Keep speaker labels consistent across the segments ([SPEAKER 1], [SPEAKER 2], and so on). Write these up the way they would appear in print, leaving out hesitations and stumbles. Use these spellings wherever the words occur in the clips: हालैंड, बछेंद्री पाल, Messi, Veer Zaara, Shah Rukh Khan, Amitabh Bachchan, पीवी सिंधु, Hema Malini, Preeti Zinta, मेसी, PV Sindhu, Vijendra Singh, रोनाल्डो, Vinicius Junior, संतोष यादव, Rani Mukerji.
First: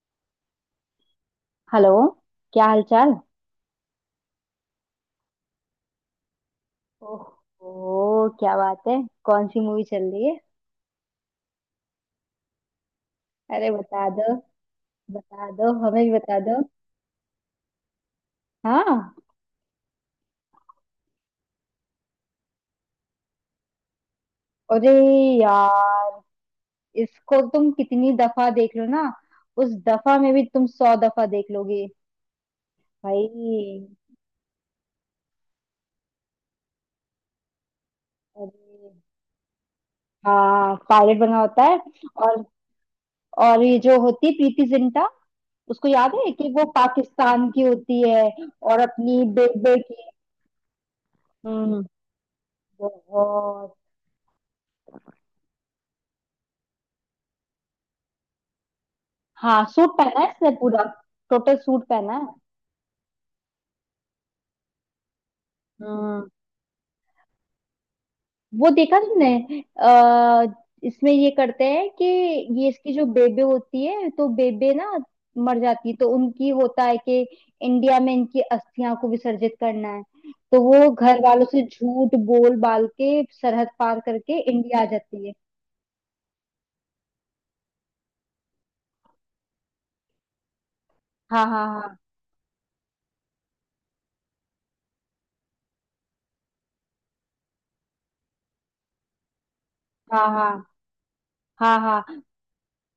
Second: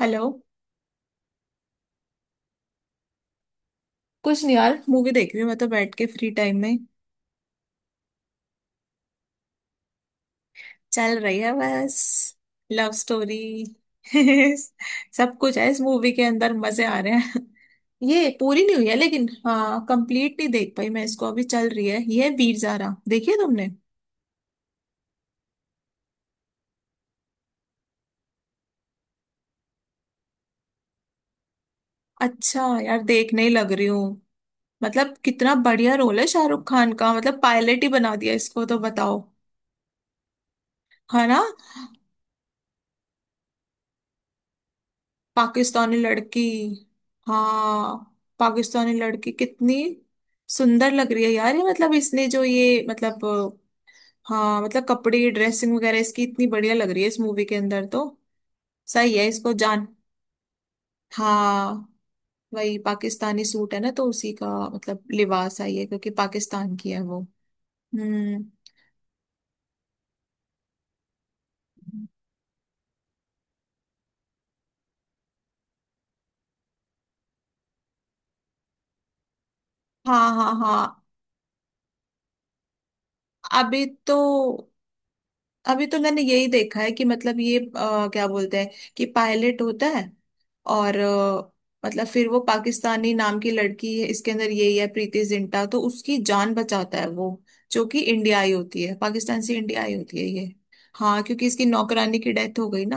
[SPEAKER 1] Hello.
[SPEAKER 2] Hello. क्या हाल चाल।
[SPEAKER 1] कुछ नहीं यार, मूवी देख रही हूँ मैं तो बैठ के फ्री टाइम में।
[SPEAKER 2] ओह क्या बात है। कौन सी मूवी चल रही है।
[SPEAKER 1] चल रही है बस लव स्टोरी।
[SPEAKER 2] अरे बता दो।
[SPEAKER 1] सब
[SPEAKER 2] बता
[SPEAKER 1] कुछ है
[SPEAKER 2] दो
[SPEAKER 1] इस
[SPEAKER 2] हमें भी
[SPEAKER 1] मूवी के
[SPEAKER 2] बता
[SPEAKER 1] अंदर,
[SPEAKER 2] दो।
[SPEAKER 1] मजे आ रहे हैं। ये पूरी नहीं हुई है
[SPEAKER 2] हाँ।
[SPEAKER 1] लेकिन हाँ, कंप्लीट नहीं देख पाई मैं इसको, अभी चल रही है ये, है वीर ज़ारा, देखी है तुमने?
[SPEAKER 2] अरे यार, इसको तुम कितनी दफा देख लो ना, उस दफा में भी तुम 100 दफा देख लोगे।
[SPEAKER 1] अच्छा यार,
[SPEAKER 2] भाई।
[SPEAKER 1] देखने ही लग रही हूँ। मतलब कितना बढ़िया रोल है शाहरुख खान का, मतलब पायलट ही बना दिया इसको तो,
[SPEAKER 2] अरे
[SPEAKER 1] बताओ।
[SPEAKER 2] हाँ, पायलट
[SPEAKER 1] है
[SPEAKER 2] बना
[SPEAKER 1] ना।
[SPEAKER 2] होता है। और ये जो होती है प्रीति जिंटा, उसको
[SPEAKER 1] पाकिस्तानी
[SPEAKER 2] याद है
[SPEAKER 1] लड़की।
[SPEAKER 2] कि वो पाकिस्तान की
[SPEAKER 1] हाँ।
[SPEAKER 2] होती है। और
[SPEAKER 1] पाकिस्तानी
[SPEAKER 2] अपनी
[SPEAKER 1] लड़की
[SPEAKER 2] बेबे
[SPEAKER 1] कितनी
[SPEAKER 2] की।
[SPEAKER 1] सुंदर लग रही है यार ये,
[SPEAKER 2] हम्म।
[SPEAKER 1] मतलब इसने जो, ये मतलब
[SPEAKER 2] बहुत।
[SPEAKER 1] हाँ मतलब कपड़े, ड्रेसिंग वगैरह इसकी इतनी बढ़िया लग रही है इस मूवी के अंदर तो। सही है इसको
[SPEAKER 2] हाँ,
[SPEAKER 1] जान।
[SPEAKER 2] सूट पहना है इसने पूरा। टोटल सूट
[SPEAKER 1] हाँ।
[SPEAKER 2] पहना है।
[SPEAKER 1] वही पाकिस्तानी सूट है ना, तो उसी का मतलब लिबास आई है क्योंकि
[SPEAKER 2] हाँ।
[SPEAKER 1] पाकिस्तान की है वो। हम्म।
[SPEAKER 2] वो देखा तुमने। आ, इसमें ये करते हैं कि ये इसकी जो बेबे होती है, तो बेबे ना मर जाती है, तो उनकी होता है कि इंडिया में इनकी अस्थियां को विसर्जित करना है।
[SPEAKER 1] हाँ हाँ
[SPEAKER 2] तो वो
[SPEAKER 1] हाँ।
[SPEAKER 2] घर वालों से झूठ बोल बाल के सरहद
[SPEAKER 1] अभी
[SPEAKER 2] पार
[SPEAKER 1] तो,
[SPEAKER 2] करके इंडिया आ जाती है।
[SPEAKER 1] अभी तो मैंने यही देखा है कि मतलब ये क्या बोलते हैं कि पायलट होता है, और
[SPEAKER 2] हाँ हाँ
[SPEAKER 1] मतलब फिर वो पाकिस्तानी नाम की लड़की है इसके अंदर, यही है प्रीति जिंटा, तो उसकी जान बचाता है वो, जो कि इंडिया आई होती है, पाकिस्तान से इंडिया आई होती है
[SPEAKER 2] हाँ।
[SPEAKER 1] ये।
[SPEAKER 2] हाँ
[SPEAKER 1] हाँ क्योंकि इसकी
[SPEAKER 2] हाँ
[SPEAKER 1] नौकरानी
[SPEAKER 2] हाँ।
[SPEAKER 1] की डेथ हो गई ना,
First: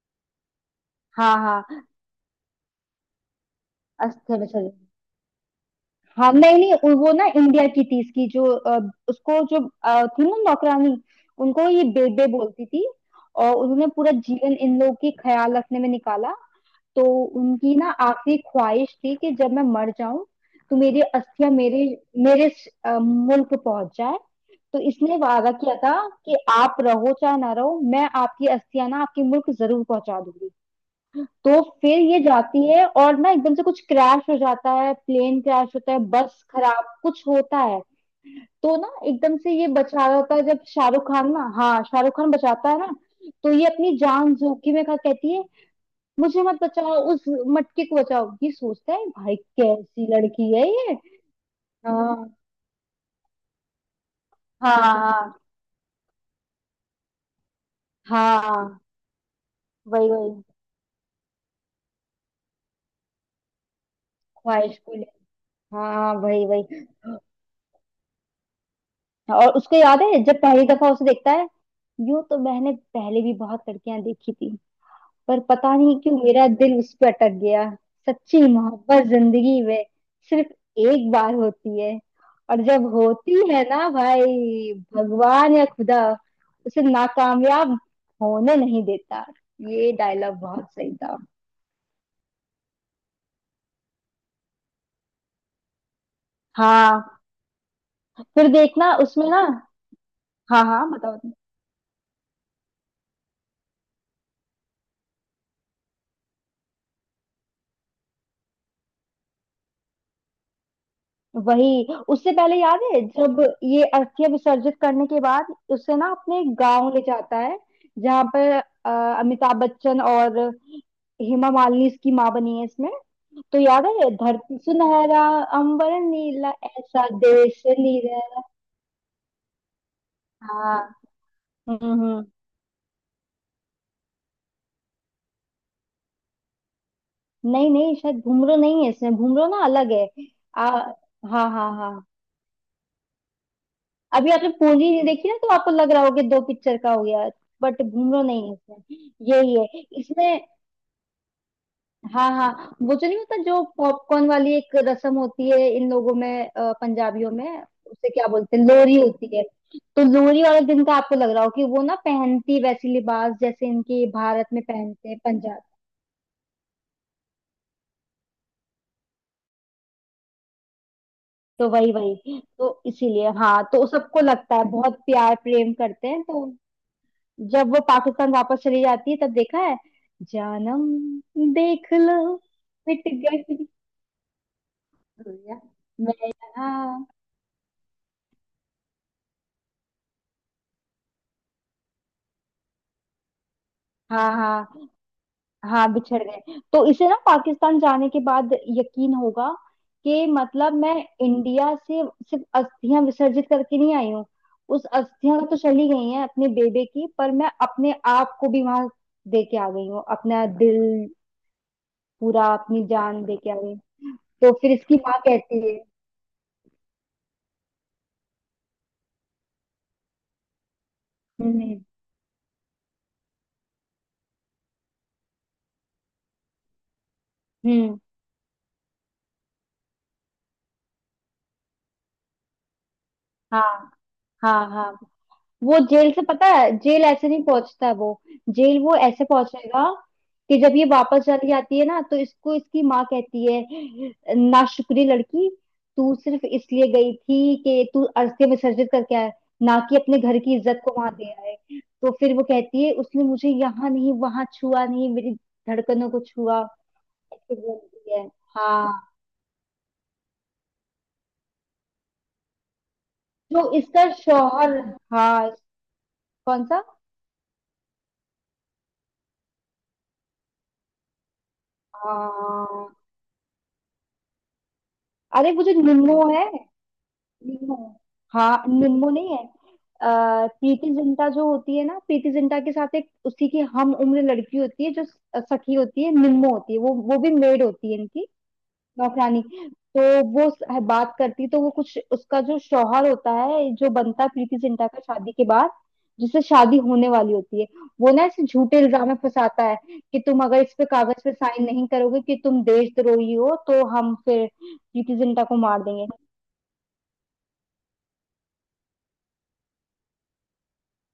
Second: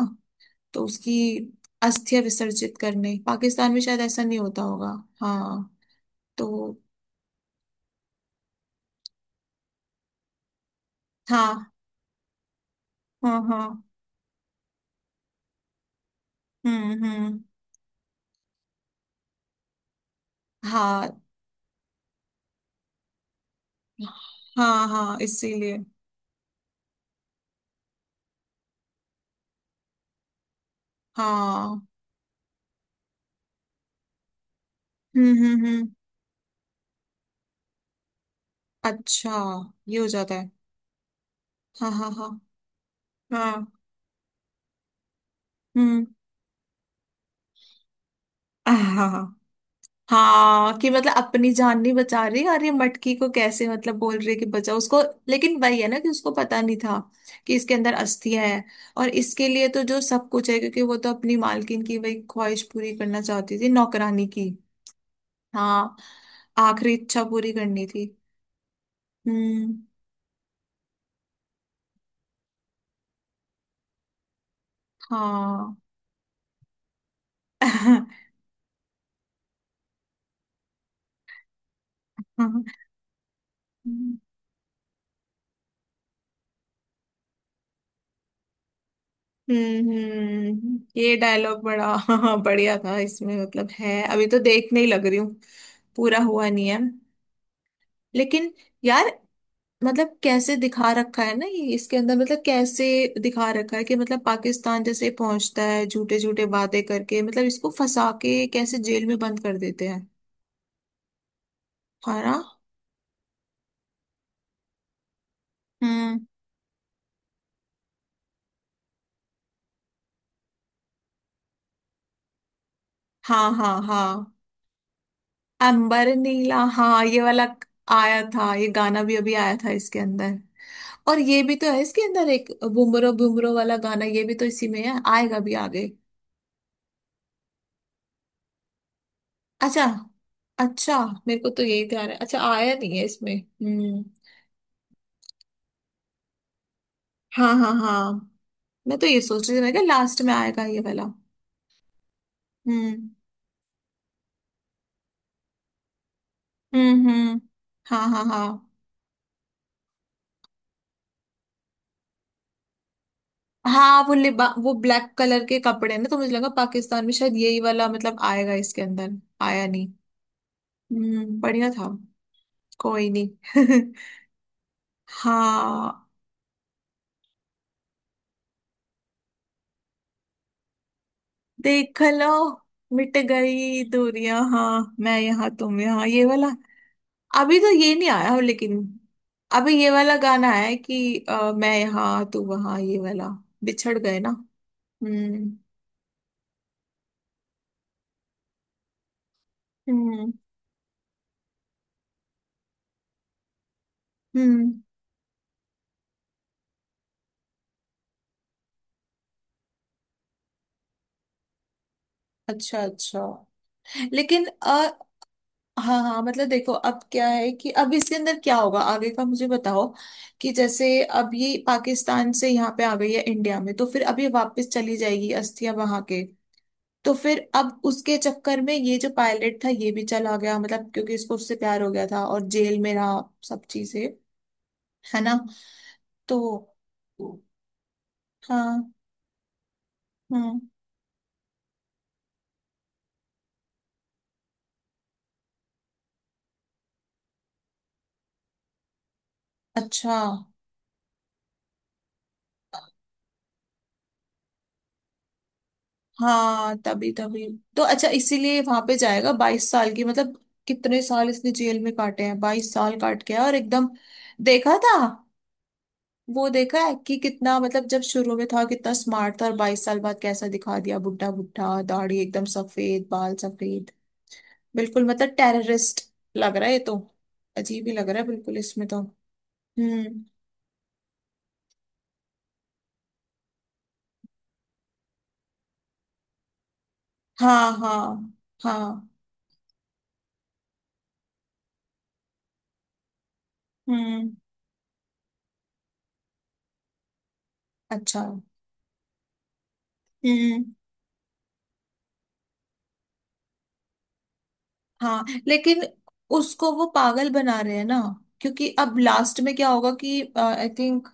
[SPEAKER 1] तो उसकी
[SPEAKER 2] हाँ हाँ हाँ।
[SPEAKER 1] अस्थियां विसर्जित करने, पाकिस्तान में शायद ऐसा नहीं
[SPEAKER 2] अस्थियां
[SPEAKER 1] होता
[SPEAKER 2] विसर्जन।
[SPEAKER 1] होगा। हाँ।
[SPEAKER 2] हाँ। नहीं नहीं
[SPEAKER 1] तो।
[SPEAKER 2] वो ना इंडिया की थी इसकी जो उसको जो थी ना नौकरानी। उनको
[SPEAKER 1] हाँ
[SPEAKER 2] ये बेबे बोलती थी।
[SPEAKER 1] हाँ
[SPEAKER 2] और
[SPEAKER 1] हाँ।
[SPEAKER 2] उन्होंने पूरा जीवन इन लोगों की ख्याल रखने में निकाला। तो
[SPEAKER 1] हम्म।
[SPEAKER 2] उनकी ना आखिरी ख्वाहिश थी कि जब मैं मर जाऊं, तो मेरी
[SPEAKER 1] हाँ
[SPEAKER 2] अस्थियां मेरे मेरे मुल्क पहुंच जाए। तो
[SPEAKER 1] हाँ हाँ
[SPEAKER 2] इसने वादा किया
[SPEAKER 1] इसीलिए।
[SPEAKER 2] था कि आप रहो चाहे ना रहो, मैं आपकी अस्थियां ना आपके मुल्क जरूर पहुंचा दूंगी। तो
[SPEAKER 1] हाँ।
[SPEAKER 2] फिर ये जाती है और ना एकदम से कुछ क्रैश हो जाता है, प्लेन क्रैश
[SPEAKER 1] हम्म।
[SPEAKER 2] होता है, बस खराब कुछ होता है। तो ना
[SPEAKER 1] अच्छा।
[SPEAKER 2] एकदम से ये
[SPEAKER 1] ये
[SPEAKER 2] बचा
[SPEAKER 1] हो
[SPEAKER 2] रहा
[SPEAKER 1] जाता
[SPEAKER 2] होता है
[SPEAKER 1] है।
[SPEAKER 2] जब शाहरुख खान ना, हाँ
[SPEAKER 1] हाँ हाँ
[SPEAKER 2] शाहरुख
[SPEAKER 1] हाँ।
[SPEAKER 2] खान बचाता है ना। तो ये
[SPEAKER 1] हाँ।
[SPEAKER 2] अपनी जान जोखिम में खा कहती है,
[SPEAKER 1] हम्म।
[SPEAKER 2] मुझे मत बचाओ, उस मटके को बचाओ। ये
[SPEAKER 1] हाँ
[SPEAKER 2] सोचता है
[SPEAKER 1] हाँ
[SPEAKER 2] भाई कैसी लड़की है
[SPEAKER 1] हाँ, कि
[SPEAKER 2] ये।
[SPEAKER 1] मतलब अपनी जान नहीं बचा
[SPEAKER 2] हाँ
[SPEAKER 1] रही और ये मटकी को कैसे, मतलब बोल रही है कि बचाओ उसको।
[SPEAKER 2] हाँ
[SPEAKER 1] लेकिन वही है ना, कि उसको पता नहीं था कि इसके अंदर
[SPEAKER 2] हाँ।
[SPEAKER 1] अस्थियां है।
[SPEAKER 2] हाँ,
[SPEAKER 1] और इसके लिए तो जो
[SPEAKER 2] वही
[SPEAKER 1] सब
[SPEAKER 2] वही
[SPEAKER 1] कुछ है, क्योंकि वो तो अपनी मालकिन की वही ख्वाहिश पूरी करना चाहती थी, नौकरानी की।
[SPEAKER 2] ख्वाहिश को ले।
[SPEAKER 1] हाँ।
[SPEAKER 2] हाँ वही वही।
[SPEAKER 1] आखिरी इच्छा पूरी करनी थी।
[SPEAKER 2] और उसको
[SPEAKER 1] हम्म।
[SPEAKER 2] याद है जब पहली दफा उसे देखता है, यूं तो मैंने पहले भी बहुत लड़कियां देखी थी, पर पता
[SPEAKER 1] हाँ।
[SPEAKER 2] नहीं क्यों मेरा दिल उस पर अटक गया। सच्ची मोहब्बत जिंदगी में सिर्फ एक बार होती है, और जब होती है ना
[SPEAKER 1] हाँ।
[SPEAKER 2] भाई, भगवान या खुदा उसे नाकामयाब होने नहीं देता। ये डायलॉग बहुत सही
[SPEAKER 1] ये
[SPEAKER 2] था।
[SPEAKER 1] डायलॉग बड़ा, हाँ बढ़िया था इसमें, मतलब है, अभी तो देखने ही लग रही हूँ। पूरा हुआ नहीं है
[SPEAKER 2] हाँ। फिर
[SPEAKER 1] लेकिन।
[SPEAKER 2] देखना
[SPEAKER 1] यार
[SPEAKER 2] उसमें ना।
[SPEAKER 1] मतलब कैसे
[SPEAKER 2] हाँ हाँ
[SPEAKER 1] दिखा
[SPEAKER 2] बताओ।
[SPEAKER 1] रखा है ना ये, इसके अंदर मतलब कैसे दिखा रखा है कि मतलब पाकिस्तान जैसे पहुंचता है, झूठे झूठे वादे करके मतलब, इसको फंसा के कैसे जेल में बंद कर देते हैं।
[SPEAKER 2] वही,
[SPEAKER 1] है
[SPEAKER 2] उससे
[SPEAKER 1] ना।
[SPEAKER 2] पहले याद है जब ये अस्थियां विसर्जित करने के बाद उसे ना
[SPEAKER 1] हम्म।
[SPEAKER 2] अपने गांव ले जाता है, जहां पर अ, अमिताभ बच्चन और हेमा मालिनी इसकी माँ बनी है इसमें।
[SPEAKER 1] हाँ
[SPEAKER 2] तो
[SPEAKER 1] हाँ
[SPEAKER 2] याद है,
[SPEAKER 1] हाँ।
[SPEAKER 2] धरती सुनहरा, अंबर
[SPEAKER 1] अंबर
[SPEAKER 2] नीला,
[SPEAKER 1] नीला हाँ,
[SPEAKER 2] ऐसा
[SPEAKER 1] ये वाला
[SPEAKER 2] देश
[SPEAKER 1] आया
[SPEAKER 2] नीला।
[SPEAKER 1] था, ये गाना भी अभी आया था इसके अंदर।
[SPEAKER 2] हाँ।
[SPEAKER 1] और ये भी तो
[SPEAKER 2] हम्म
[SPEAKER 1] है इसके
[SPEAKER 2] हम्म।
[SPEAKER 1] अंदर एक, बुमरो बुमरो वाला गाना, ये भी तो इसी में है, आएगा भी आगे।
[SPEAKER 2] नहीं नहीं, शायद घुंघरू नहीं है इसमें, घुंघरू ना
[SPEAKER 1] अच्छा।
[SPEAKER 2] अलग है। आ,
[SPEAKER 1] अच्छा। मेरे को
[SPEAKER 2] हाँ
[SPEAKER 1] तो
[SPEAKER 2] हाँ
[SPEAKER 1] यही
[SPEAKER 2] हाँ।
[SPEAKER 1] ध्यान है, अच्छा आया नहीं है इसमें। हम्म।
[SPEAKER 2] अभी आपने पूंजी नहीं देखी ना, तो आपको लग रहा होगा दो पिक्चर का हो गया।
[SPEAKER 1] हाँ हाँ
[SPEAKER 2] बट
[SPEAKER 1] हाँ।
[SPEAKER 2] घूमरो नहीं है
[SPEAKER 1] मैं तो
[SPEAKER 2] इसमें,
[SPEAKER 1] ये सोच
[SPEAKER 2] यही
[SPEAKER 1] रही थी, मैं
[SPEAKER 2] है
[SPEAKER 1] क्या लास्ट में
[SPEAKER 2] इसमें।
[SPEAKER 1] आएगा ये वाला।
[SPEAKER 2] हाँ हाँ, वो जो
[SPEAKER 1] हम्म
[SPEAKER 2] नहीं होता, जो पॉपकॉर्न वाली एक रस्म होती है इन लोगों में, पंजाबियों
[SPEAKER 1] हम्म।
[SPEAKER 2] में,
[SPEAKER 1] हाँ
[SPEAKER 2] उसे
[SPEAKER 1] हाँ
[SPEAKER 2] क्या बोलते हैं,
[SPEAKER 1] हाँ।
[SPEAKER 2] लोरी होती है। तो लोरी वाले दिन का आपको लग रहा हो कि वो ना पहनती वैसी लिबास जैसे
[SPEAKER 1] हाँ
[SPEAKER 2] इनके
[SPEAKER 1] वो लिबा,
[SPEAKER 2] भारत में
[SPEAKER 1] वो
[SPEAKER 2] पहनते
[SPEAKER 1] ब्लैक
[SPEAKER 2] हैं
[SPEAKER 1] कलर के
[SPEAKER 2] पंजाब।
[SPEAKER 1] कपड़े हैं ना, तो मुझे लगा पाकिस्तान में शायद यही वाला मतलब आएगा इसके अंदर। आया नहीं।
[SPEAKER 2] तो
[SPEAKER 1] बढ़िया था।
[SPEAKER 2] वही वही तो
[SPEAKER 1] कोई नहीं।
[SPEAKER 2] इसीलिए हाँ, तो सबको लगता है बहुत प्यार प्रेम करते
[SPEAKER 1] हाँ।
[SPEAKER 2] हैं तो। जब वो पाकिस्तान वापस चली जाती है तब देखा है, जानम देख
[SPEAKER 1] देख
[SPEAKER 2] लो
[SPEAKER 1] लो।
[SPEAKER 2] मिट
[SPEAKER 1] मिट
[SPEAKER 2] गई।
[SPEAKER 1] गई दूरियां हाँ, मैं यहाँ
[SPEAKER 2] भैया
[SPEAKER 1] तुम यहाँ,
[SPEAKER 2] मैं
[SPEAKER 1] ये वाला।
[SPEAKER 2] यहाँ।
[SPEAKER 1] अभी तो ये नहीं आया लेकिन, अभी ये वाला गाना है कि मैं यहाँ तू वहाँ, ये वाला। बिछड़ गए ना।
[SPEAKER 2] हाँ हाँ हाँ।
[SPEAKER 1] हम्म
[SPEAKER 2] हाँ, बिछड़ गए, तो इसे ना पाकिस्तान जाने के बाद यकीन होगा कि
[SPEAKER 1] हम्म
[SPEAKER 2] मतलब मैं इंडिया से सिर्फ अस्थियां विसर्जित करके नहीं आई हूँ,
[SPEAKER 1] हम्म।
[SPEAKER 2] उस अस्थियां तो चली गई हैं अपने बेबे की, पर मैं अपने आप को भी वहां दे के आ गई हूँ, अपना दिल पूरा,
[SPEAKER 1] अच्छा
[SPEAKER 2] अपनी जान
[SPEAKER 1] अच्छा।
[SPEAKER 2] दे के आ गई हूँ।
[SPEAKER 1] लेकिन
[SPEAKER 2] तो फिर इसकी माँ कहती है।
[SPEAKER 1] हाँ हाँ, मतलब देखो अब क्या है कि अब इसके अंदर क्या होगा आगे का, मुझे बताओ, कि जैसे अब ये
[SPEAKER 2] हम्म,
[SPEAKER 1] पाकिस्तान से यहाँ पे आ गई है इंडिया में, तो फिर अब ये वापस चली जाएगी अस्थियां वहां के, तो फिर अब
[SPEAKER 2] हम्म।
[SPEAKER 1] उसके चक्कर में ये जो पायलट था ये भी चला गया मतलब, क्योंकि इसको उससे प्यार हो गया था और जेल में रहा सब
[SPEAKER 2] हाँ
[SPEAKER 1] चीजें।
[SPEAKER 2] हाँ हाँ।
[SPEAKER 1] है ना।
[SPEAKER 2] वो जेल से
[SPEAKER 1] तो
[SPEAKER 2] पता है, जेल ऐसे नहीं पहुंचता वो, जेल
[SPEAKER 1] हाँ।
[SPEAKER 2] वो ऐसे पहुंचेगा कि
[SPEAKER 1] हम्म।
[SPEAKER 2] जब ये वापस चली जाती है ना, तो इसको इसकी माँ कहती है, नाशुक्री लड़की, तू सिर्फ इसलिए गई थी कि तू अस्थि विसर्जित करके आए, ना कि अपने
[SPEAKER 1] अच्छा।
[SPEAKER 2] घर की इज्जत को वहां दे आए। तो फिर वो कहती है, उसने मुझे यहाँ नहीं, वहां छुआ नहीं, मेरी धड़कनों को छुआ,
[SPEAKER 1] हाँ तभी तभी।
[SPEAKER 2] ऐसे
[SPEAKER 1] तो अच्छा
[SPEAKER 2] बोलती है।
[SPEAKER 1] इसीलिए वहां पे
[SPEAKER 2] हाँ,
[SPEAKER 1] जाएगा 22 साल की मतलब, कितने साल इसने जेल में काटे हैं, 22 साल काट के आया, और
[SPEAKER 2] जो
[SPEAKER 1] एकदम
[SPEAKER 2] इसका
[SPEAKER 1] देखा
[SPEAKER 2] शौहर।
[SPEAKER 1] था,
[SPEAKER 2] हाँ।
[SPEAKER 1] वो
[SPEAKER 2] कौन
[SPEAKER 1] देखा
[SPEAKER 2] सा।
[SPEAKER 1] है कि कितना मतलब, जब शुरू में था कितना स्मार्ट था, और 22 साल बाद कैसा दिखा दिया, बुढ़ा बुढ़ा, दाढ़ी एकदम
[SPEAKER 2] हाँ।
[SPEAKER 1] सफेद, बाल सफेद। बिल्कुल मतलब
[SPEAKER 2] अरे वो जो
[SPEAKER 1] टेररिस्ट
[SPEAKER 2] निन्नो है,
[SPEAKER 1] लग रहा है ये तो,
[SPEAKER 2] निन्नो।
[SPEAKER 1] अजीब ही लग रहा है बिल्कुल
[SPEAKER 2] हाँ
[SPEAKER 1] इसमें
[SPEAKER 2] निन्नो।
[SPEAKER 1] तो।
[SPEAKER 2] हम्म, नहीं है।
[SPEAKER 1] हम्म।
[SPEAKER 2] प्रीति जिंटा जो होती है ना, प्रीति जिंटा के साथ एक उसी की हम उम्र लड़की होती है, जो सखी होती है, निन्नो होती है, वो भी मेड
[SPEAKER 1] हाँ
[SPEAKER 2] होती है
[SPEAKER 1] हाँ
[SPEAKER 2] इनकी,
[SPEAKER 1] हाँ।
[SPEAKER 2] नौकरानी। तो वो बात करती, तो वो कुछ उसका जो शौहर होता है, जो बनता है
[SPEAKER 1] हम्म।
[SPEAKER 2] प्रीति जिंटा का शादी के बाद, जिससे शादी होने वाली होती है, वो
[SPEAKER 1] अच्छा।
[SPEAKER 2] ना इसे झूठे इल्जाम में फंसाता है कि तुम अगर
[SPEAKER 1] हम्म।
[SPEAKER 2] इस पे कागज पे साइन नहीं करोगे कि तुम देशद्रोही हो, तो हम फिर प्रीति
[SPEAKER 1] हाँ
[SPEAKER 2] जिंटा को
[SPEAKER 1] लेकिन
[SPEAKER 2] मार देंगे।
[SPEAKER 1] उसको वो पागल बना रहे हैं ना, क्योंकि अब लास्ट में क्या होगा कि आई थिंक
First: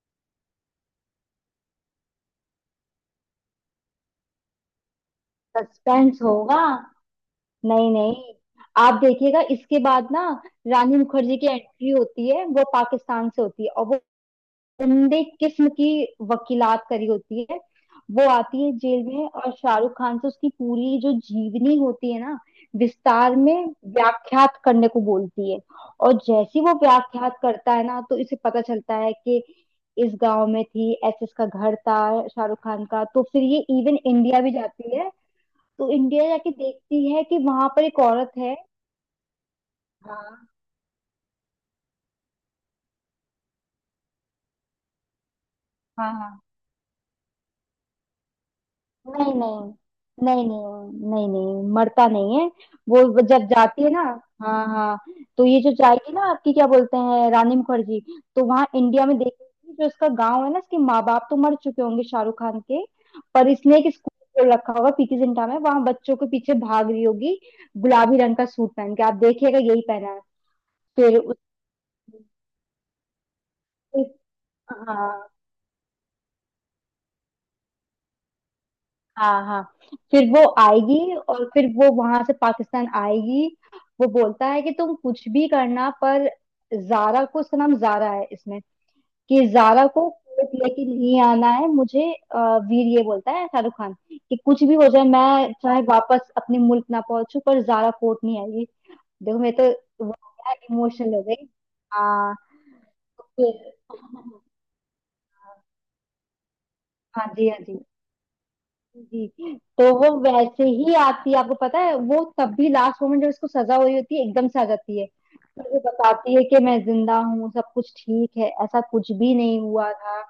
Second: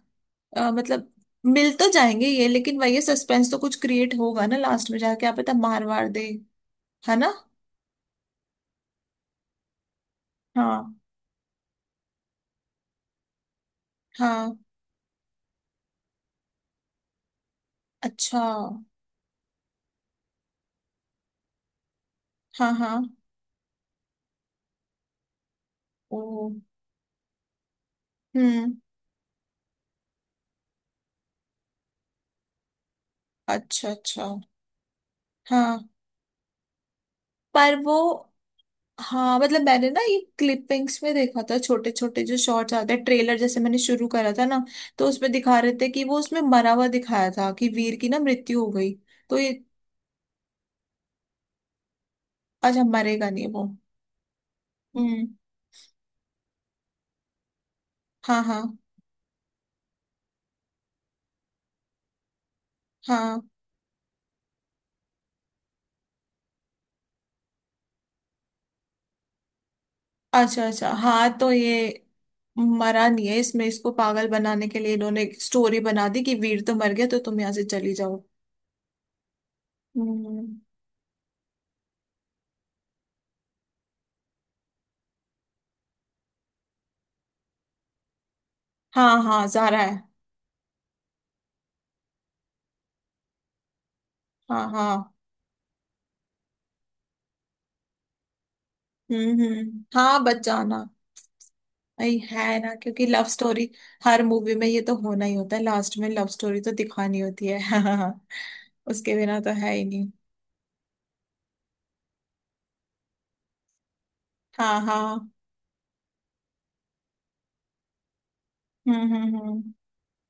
[SPEAKER 1] मतलब मिल तो जाएंगे ये, लेकिन वही सस्पेंस तो कुछ क्रिएट होगा ना लास्ट में जाके, आप पता मार वार
[SPEAKER 2] सस्पेंस
[SPEAKER 1] दे।
[SPEAKER 2] होगा,
[SPEAKER 1] है ना।
[SPEAKER 2] नहीं नहीं। आप देखिएगा इसके बाद ना,
[SPEAKER 1] हाँ
[SPEAKER 2] रानी मुखर्जी की एंट्री होती है, वो पाकिस्तान से होती है और वो
[SPEAKER 1] हाँ।
[SPEAKER 2] उम्दे किस्म की वकीलात करी होती है। वो
[SPEAKER 1] अच्छा।
[SPEAKER 2] आती है जेल में और शाहरुख खान से उसकी पूरी जो जीवनी होती है ना,
[SPEAKER 1] हाँ हाँ।
[SPEAKER 2] विस्तार में व्याख्यात करने को बोलती है। और
[SPEAKER 1] ओ।
[SPEAKER 2] जैसे ही वो व्याख्यात करता है ना, तो इसे पता
[SPEAKER 1] हम्म।
[SPEAKER 2] चलता है कि इस गांव में थी, ऐसे इसका घर था शाहरुख खान का। तो फिर ये
[SPEAKER 1] अच्छा
[SPEAKER 2] इवन
[SPEAKER 1] अच्छा।
[SPEAKER 2] इंडिया भी जाती है।
[SPEAKER 1] हाँ
[SPEAKER 2] तो इंडिया जाके देखती है कि वहां
[SPEAKER 1] पर
[SPEAKER 2] पर
[SPEAKER 1] वो,
[SPEAKER 2] एक औरत है।
[SPEAKER 1] हाँ मतलब मैंने ना ये
[SPEAKER 2] हाँ
[SPEAKER 1] क्लिपिंग्स में देखा था, छोटे छोटे जो शॉर्ट्स आते हैं ट्रेलर जैसे, मैंने शुरू करा था ना, तो उसमें दिखा रहे थे कि
[SPEAKER 2] हाँ
[SPEAKER 1] वो
[SPEAKER 2] हाँ।
[SPEAKER 1] उसमें मरा हुआ दिखाया था, कि वीर की ना मृत्यु हो गई।
[SPEAKER 2] नहीं
[SPEAKER 1] तो ये।
[SPEAKER 2] नहीं नहीं नहीं, नहीं नहीं मरता नहीं है।
[SPEAKER 1] अच्छा
[SPEAKER 2] वो
[SPEAKER 1] मरेगा
[SPEAKER 2] जब
[SPEAKER 1] नहीं वो।
[SPEAKER 2] जाती है ना, हाँ हाँ,
[SPEAKER 1] हम्म।
[SPEAKER 2] तो ये जो जाएगी ना, आपकी क्या बोलते हैं, रानी मुखर्जी,
[SPEAKER 1] हाँ
[SPEAKER 2] तो वहाँ
[SPEAKER 1] हाँ
[SPEAKER 2] इंडिया में देखेगी, जो इसका गांव है ना, इसके माँ बाप तो मर चुके होंगे शाहरुख खान के,
[SPEAKER 1] हाँ।
[SPEAKER 2] पर इसने एक स्कूल खोल रखा होगा पीके जिंटा में, वहां बच्चों के पीछे भाग रही होगी गुलाबी रंग का सूट पहन के, आप देखिएगा यही पहना है।
[SPEAKER 1] अच्छा अच्छा
[SPEAKER 2] फिर उस
[SPEAKER 1] हाँ, तो ये मरा नहीं है इसमें, इसको
[SPEAKER 2] फिर-
[SPEAKER 1] पागल बनाने के लिए इन्होंने
[SPEAKER 2] हाँ
[SPEAKER 1] एक स्टोरी बना दी कि वीर तो मर गया, तो तुम यहाँ से चली जाओ।
[SPEAKER 2] हाँ हाँ। फिर वो
[SPEAKER 1] हम्म।
[SPEAKER 2] आएगी और फिर वो वहां से पाकिस्तान आएगी। वो बोलता है कि तुम कुछ भी करना पर जारा को, उसका नाम जारा है इसमें,
[SPEAKER 1] हाँ
[SPEAKER 2] कि
[SPEAKER 1] हाँ जारा
[SPEAKER 2] जारा को
[SPEAKER 1] है।
[SPEAKER 2] कोर्ट लेके नहीं आना है मुझे। अ, वीर ये बोलता है, शाहरुख खान, कि कुछ
[SPEAKER 1] हाँ
[SPEAKER 2] भी हो जाए,
[SPEAKER 1] हाँ।
[SPEAKER 2] मैं चाहे वापस अपने मुल्क ना पहुंचू पर जारा कोर्ट नहीं आएगी। देखो मैं तो
[SPEAKER 1] हम्म,
[SPEAKER 2] वो
[SPEAKER 1] हाँ बच जाना।
[SPEAKER 2] इमोशनल हो गई।
[SPEAKER 1] भाई
[SPEAKER 2] हाँ
[SPEAKER 1] है ना, क्योंकि लव
[SPEAKER 2] तो
[SPEAKER 1] स्टोरी
[SPEAKER 2] फिर।
[SPEAKER 1] हर मूवी में ये तो होना ही होता है, लास्ट में लव स्टोरी तो दिखानी
[SPEAKER 2] हाँ
[SPEAKER 1] होती
[SPEAKER 2] जी हाँ
[SPEAKER 1] है।
[SPEAKER 2] जी।
[SPEAKER 1] हाँ। उसके
[SPEAKER 2] जी,
[SPEAKER 1] बिना तो है ही
[SPEAKER 2] तो
[SPEAKER 1] नहीं।
[SPEAKER 2] वो वैसे ही आती है, आपको पता है, वो तब भी लास्ट मोमेंट जब इसको सजा हुई होती है, एकदम से आ
[SPEAKER 1] हाँ
[SPEAKER 2] जाती है।
[SPEAKER 1] हाँ।
[SPEAKER 2] फिर वो बताती है कि मैं जिंदा हूँ, सब कुछ ठीक है, ऐसा कुछ भी नहीं
[SPEAKER 1] हम्म।
[SPEAKER 2] हुआ था।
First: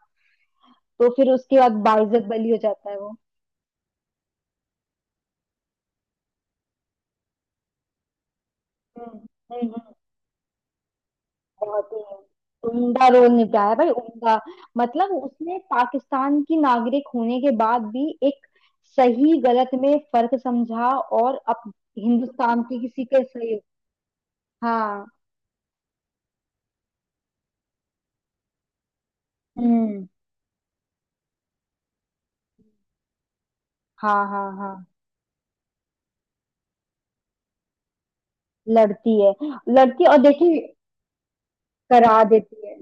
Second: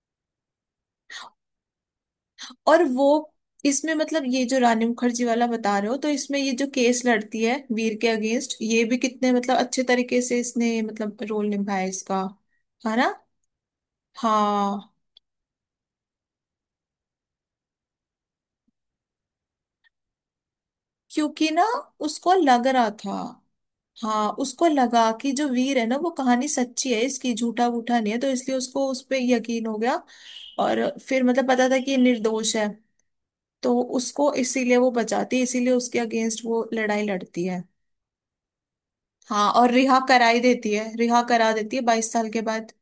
[SPEAKER 2] तो फिर उसके बाद बाइज्जत बलि हो
[SPEAKER 1] और
[SPEAKER 2] जाता है
[SPEAKER 1] वो,
[SPEAKER 2] वो।
[SPEAKER 1] इसमें मतलब ये जो रानी मुखर्जी वाला बता रहे हो, तो इसमें ये जो केस लड़ती है वीर के अगेंस्ट, ये भी
[SPEAKER 2] हम्म
[SPEAKER 1] कितने मतलब अच्छे
[SPEAKER 2] हम्म।
[SPEAKER 1] तरीके से इसने मतलब रोल निभाया
[SPEAKER 2] बहुत ही
[SPEAKER 1] इसका। है
[SPEAKER 2] उम्दा
[SPEAKER 1] ना।
[SPEAKER 2] रोल निभाया भाई, उम्दा।
[SPEAKER 1] हाँ।
[SPEAKER 2] मतलब उसने पाकिस्तान की नागरिक होने के बाद भी एक सही गलत में फर्क समझा। और
[SPEAKER 1] क्योंकि ना
[SPEAKER 2] अब
[SPEAKER 1] उसको
[SPEAKER 2] हिंदुस्तान
[SPEAKER 1] लग
[SPEAKER 2] के
[SPEAKER 1] रहा
[SPEAKER 2] किसी
[SPEAKER 1] था,
[SPEAKER 2] के सही।
[SPEAKER 1] हाँ उसको
[SPEAKER 2] हाँ।
[SPEAKER 1] लगा कि जो वीर है ना, वो कहानी सच्ची है इसकी, झूठा वूठा नहीं है, तो इसलिए उसको उस पे यकीन हो गया।
[SPEAKER 2] हम्म।
[SPEAKER 1] और फिर मतलब पता था कि ये निर्दोष है, तो
[SPEAKER 2] हाँ
[SPEAKER 1] उसको
[SPEAKER 2] हाँ हाँ।
[SPEAKER 1] इसीलिए वो बचाती है, इसीलिए उसके अगेंस्ट वो लड़ाई लड़ती है।
[SPEAKER 2] लड़ती है,
[SPEAKER 1] हाँ, और रिहा
[SPEAKER 2] लड़ती है और
[SPEAKER 1] करा ही
[SPEAKER 2] देखिए,
[SPEAKER 1] देती है, रिहा करा देती है बाईस
[SPEAKER 2] करा
[SPEAKER 1] साल के
[SPEAKER 2] देती
[SPEAKER 1] बाद।
[SPEAKER 2] है।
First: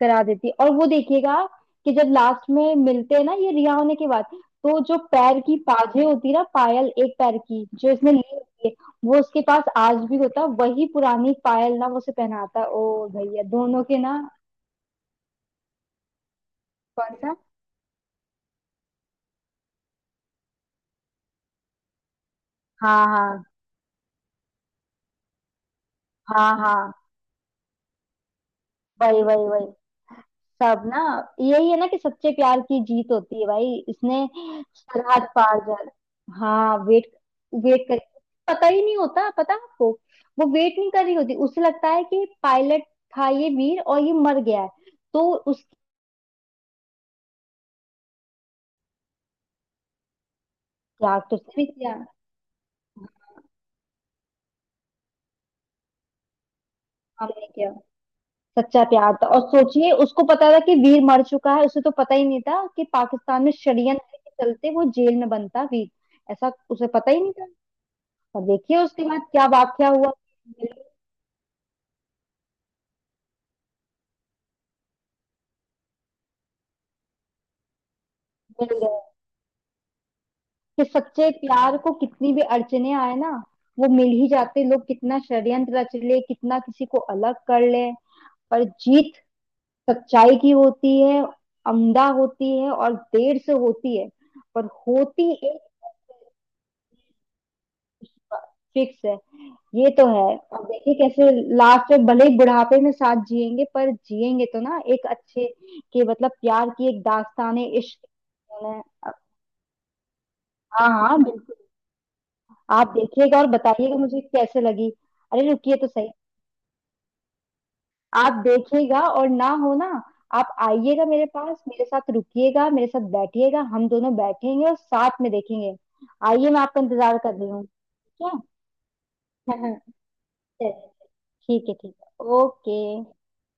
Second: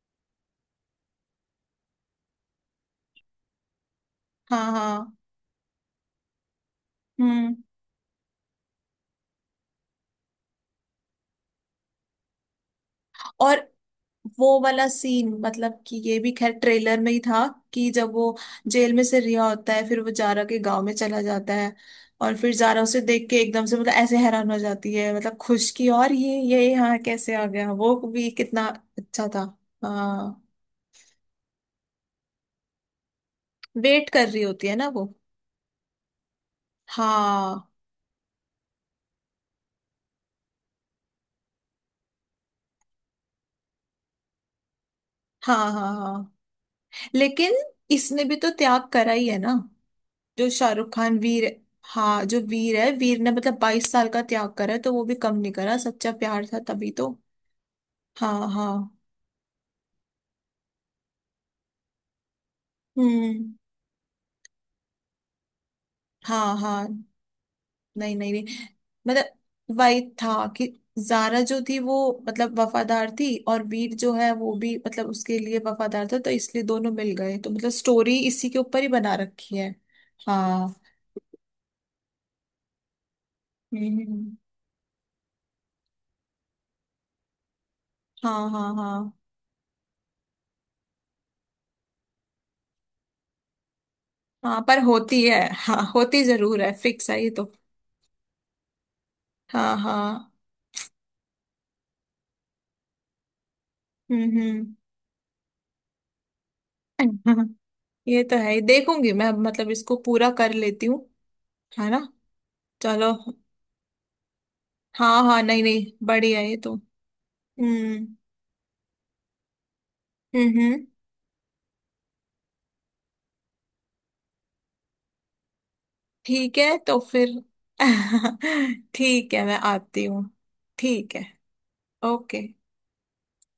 [SPEAKER 2] करा देती है और वो देखिएगा कि जब लास्ट में मिलते हैं ना ये रिहा होने के बाद,
[SPEAKER 1] हाँ
[SPEAKER 2] तो जो
[SPEAKER 1] हाँ।
[SPEAKER 2] पैर की पाजे होती है ना, पायल, एक पैर
[SPEAKER 1] हम्म।
[SPEAKER 2] की जो इसने ली होती है, वो उसके पास आज भी होता है, वही पुरानी पायल ना, वो उसे पहनाता है ओ भैया
[SPEAKER 1] और
[SPEAKER 2] दोनों के ना।
[SPEAKER 1] वो वाला सीन मतलब, कि ये भी खैर ट्रेलर में
[SPEAKER 2] कौन
[SPEAKER 1] ही
[SPEAKER 2] सा।
[SPEAKER 1] था, कि जब वो जेल में से रिहा होता है, फिर वो जारा के गांव में चला जाता है, और फिर जारा उसे
[SPEAKER 2] हाँ
[SPEAKER 1] देख के
[SPEAKER 2] हाँ
[SPEAKER 1] एकदम से मतलब ऐसे हैरान हो जाती है मतलब, खुश की और ये
[SPEAKER 2] हाँ
[SPEAKER 1] ये
[SPEAKER 2] हाँ।
[SPEAKER 1] यहाँ कैसे आ गया, वो भी कितना
[SPEAKER 2] वही
[SPEAKER 1] अच्छा था।
[SPEAKER 2] वही वही
[SPEAKER 1] हाँ
[SPEAKER 2] सब ना, यही है ना कि सच्चे प्यार की जीत होती है भाई।
[SPEAKER 1] वेट
[SPEAKER 2] इसने
[SPEAKER 1] कर रही होती है ना वो।
[SPEAKER 2] सरहद पार कर। हाँ वेट।
[SPEAKER 1] हाँ
[SPEAKER 2] वेट कर, पता ही नहीं होता, पता आपको, वो वेट नहीं कर रही होती, उसे लगता है कि पायलट था ये वीर और ये मर गया है, तो
[SPEAKER 1] हाँ
[SPEAKER 2] उस।
[SPEAKER 1] हाँ हाँ। लेकिन इसने भी तो त्याग करा ही है ना, जो शाहरुख खान
[SPEAKER 2] त्याग तो
[SPEAKER 1] वीर,
[SPEAKER 2] उसने भी किया।
[SPEAKER 1] हाँ जो वीर है, वीर ने मतलब 22 साल का त्याग करा है, तो वो भी कम नहीं करा, सच्चा प्यार था तभी तो।
[SPEAKER 2] हमने किया
[SPEAKER 1] हाँ हाँ।
[SPEAKER 2] सच्चा प्यार था। और सोचिए उसको पता था कि वीर मर चुका है, उसे तो पता ही नहीं था कि पाकिस्तान में
[SPEAKER 1] हम्म।
[SPEAKER 2] षड्यंत्र के चलते वो जेल में बंद था वीर, ऐसा
[SPEAKER 1] हाँ हाँ।
[SPEAKER 2] उसे पता ही नहीं था।
[SPEAKER 1] नहीं नहीं
[SPEAKER 2] और
[SPEAKER 1] नहीं,
[SPEAKER 2] देखिए उसके बाद क्या
[SPEAKER 1] मतलब
[SPEAKER 2] वाकया
[SPEAKER 1] वही
[SPEAKER 2] हुआ।
[SPEAKER 1] था कि जारा जो थी वो मतलब वफादार थी, और वीर जो है वो भी मतलब उसके लिए वफादार था, तो इसलिए दोनों मिल गए, तो मतलब स्टोरी इसी के
[SPEAKER 2] मिल
[SPEAKER 1] ऊपर ही
[SPEAKER 2] गए,
[SPEAKER 1] बना रखी है। हाँ।
[SPEAKER 2] कि सच्चे प्यार को कितनी भी अड़चने आए ना, वो मिल ही
[SPEAKER 1] हम्म।
[SPEAKER 2] जाते लोग, कितना षड्यंत्र रच ले, कितना किसी को अलग कर ले,
[SPEAKER 1] हाँ
[SPEAKER 2] पर
[SPEAKER 1] हाँ हाँ।
[SPEAKER 2] जीत सच्चाई की होती है, अमदा होती है और देर से होती है,
[SPEAKER 1] हाँ
[SPEAKER 2] पर
[SPEAKER 1] पर होती
[SPEAKER 2] होती।
[SPEAKER 1] है,
[SPEAKER 2] एक
[SPEAKER 1] हाँ होती जरूर है, फिक्स है ये तो।
[SPEAKER 2] फिक्स है
[SPEAKER 1] हाँ
[SPEAKER 2] ये तो। है,
[SPEAKER 1] हाँ।
[SPEAKER 2] और देखिए कैसे लास्ट में भले ही बुढ़ापे में साथ जिएंगे पर जिएंगे तो
[SPEAKER 1] हम्म
[SPEAKER 2] ना, एक अच्छे के मतलब प्यार की एक
[SPEAKER 1] हम्म।
[SPEAKER 2] दास्तान है इश्क
[SPEAKER 1] ये तो है ही,
[SPEAKER 2] है।
[SPEAKER 1] देखूंगी मैं, मतलब इसको पूरा कर लेती
[SPEAKER 2] हाँ
[SPEAKER 1] हूँ।
[SPEAKER 2] हाँ बिल्कुल।
[SPEAKER 1] है ना।
[SPEAKER 2] आप
[SPEAKER 1] चलो।
[SPEAKER 2] देखिएगा और बताइएगा मुझे कैसे लगी।
[SPEAKER 1] हाँ हाँ
[SPEAKER 2] अरे
[SPEAKER 1] नहीं
[SPEAKER 2] रुकिए तो
[SPEAKER 1] नहीं
[SPEAKER 2] सही।
[SPEAKER 1] बढ़िया है ये तो। हम्म
[SPEAKER 2] आप देखिएगा और ना हो ना,
[SPEAKER 1] हम्म
[SPEAKER 2] आप
[SPEAKER 1] हम्म,
[SPEAKER 2] आइएगा मेरे पास, मेरे साथ रुकिएगा, मेरे साथ बैठिएगा, हम दोनों बैठेंगे और साथ में देखेंगे। आइए
[SPEAKER 1] ठीक
[SPEAKER 2] मैं
[SPEAKER 1] है
[SPEAKER 2] आपका
[SPEAKER 1] तो
[SPEAKER 2] इंतजार
[SPEAKER 1] फिर।
[SPEAKER 2] कर रही हूँ। ठीक
[SPEAKER 1] ठीक है,
[SPEAKER 2] है
[SPEAKER 1] मैं
[SPEAKER 2] हाँ।
[SPEAKER 1] आती हूँ।
[SPEAKER 2] चलिए,
[SPEAKER 1] ठीक है।
[SPEAKER 2] ठीक है ठीक है।
[SPEAKER 1] ओके।
[SPEAKER 2] ओके।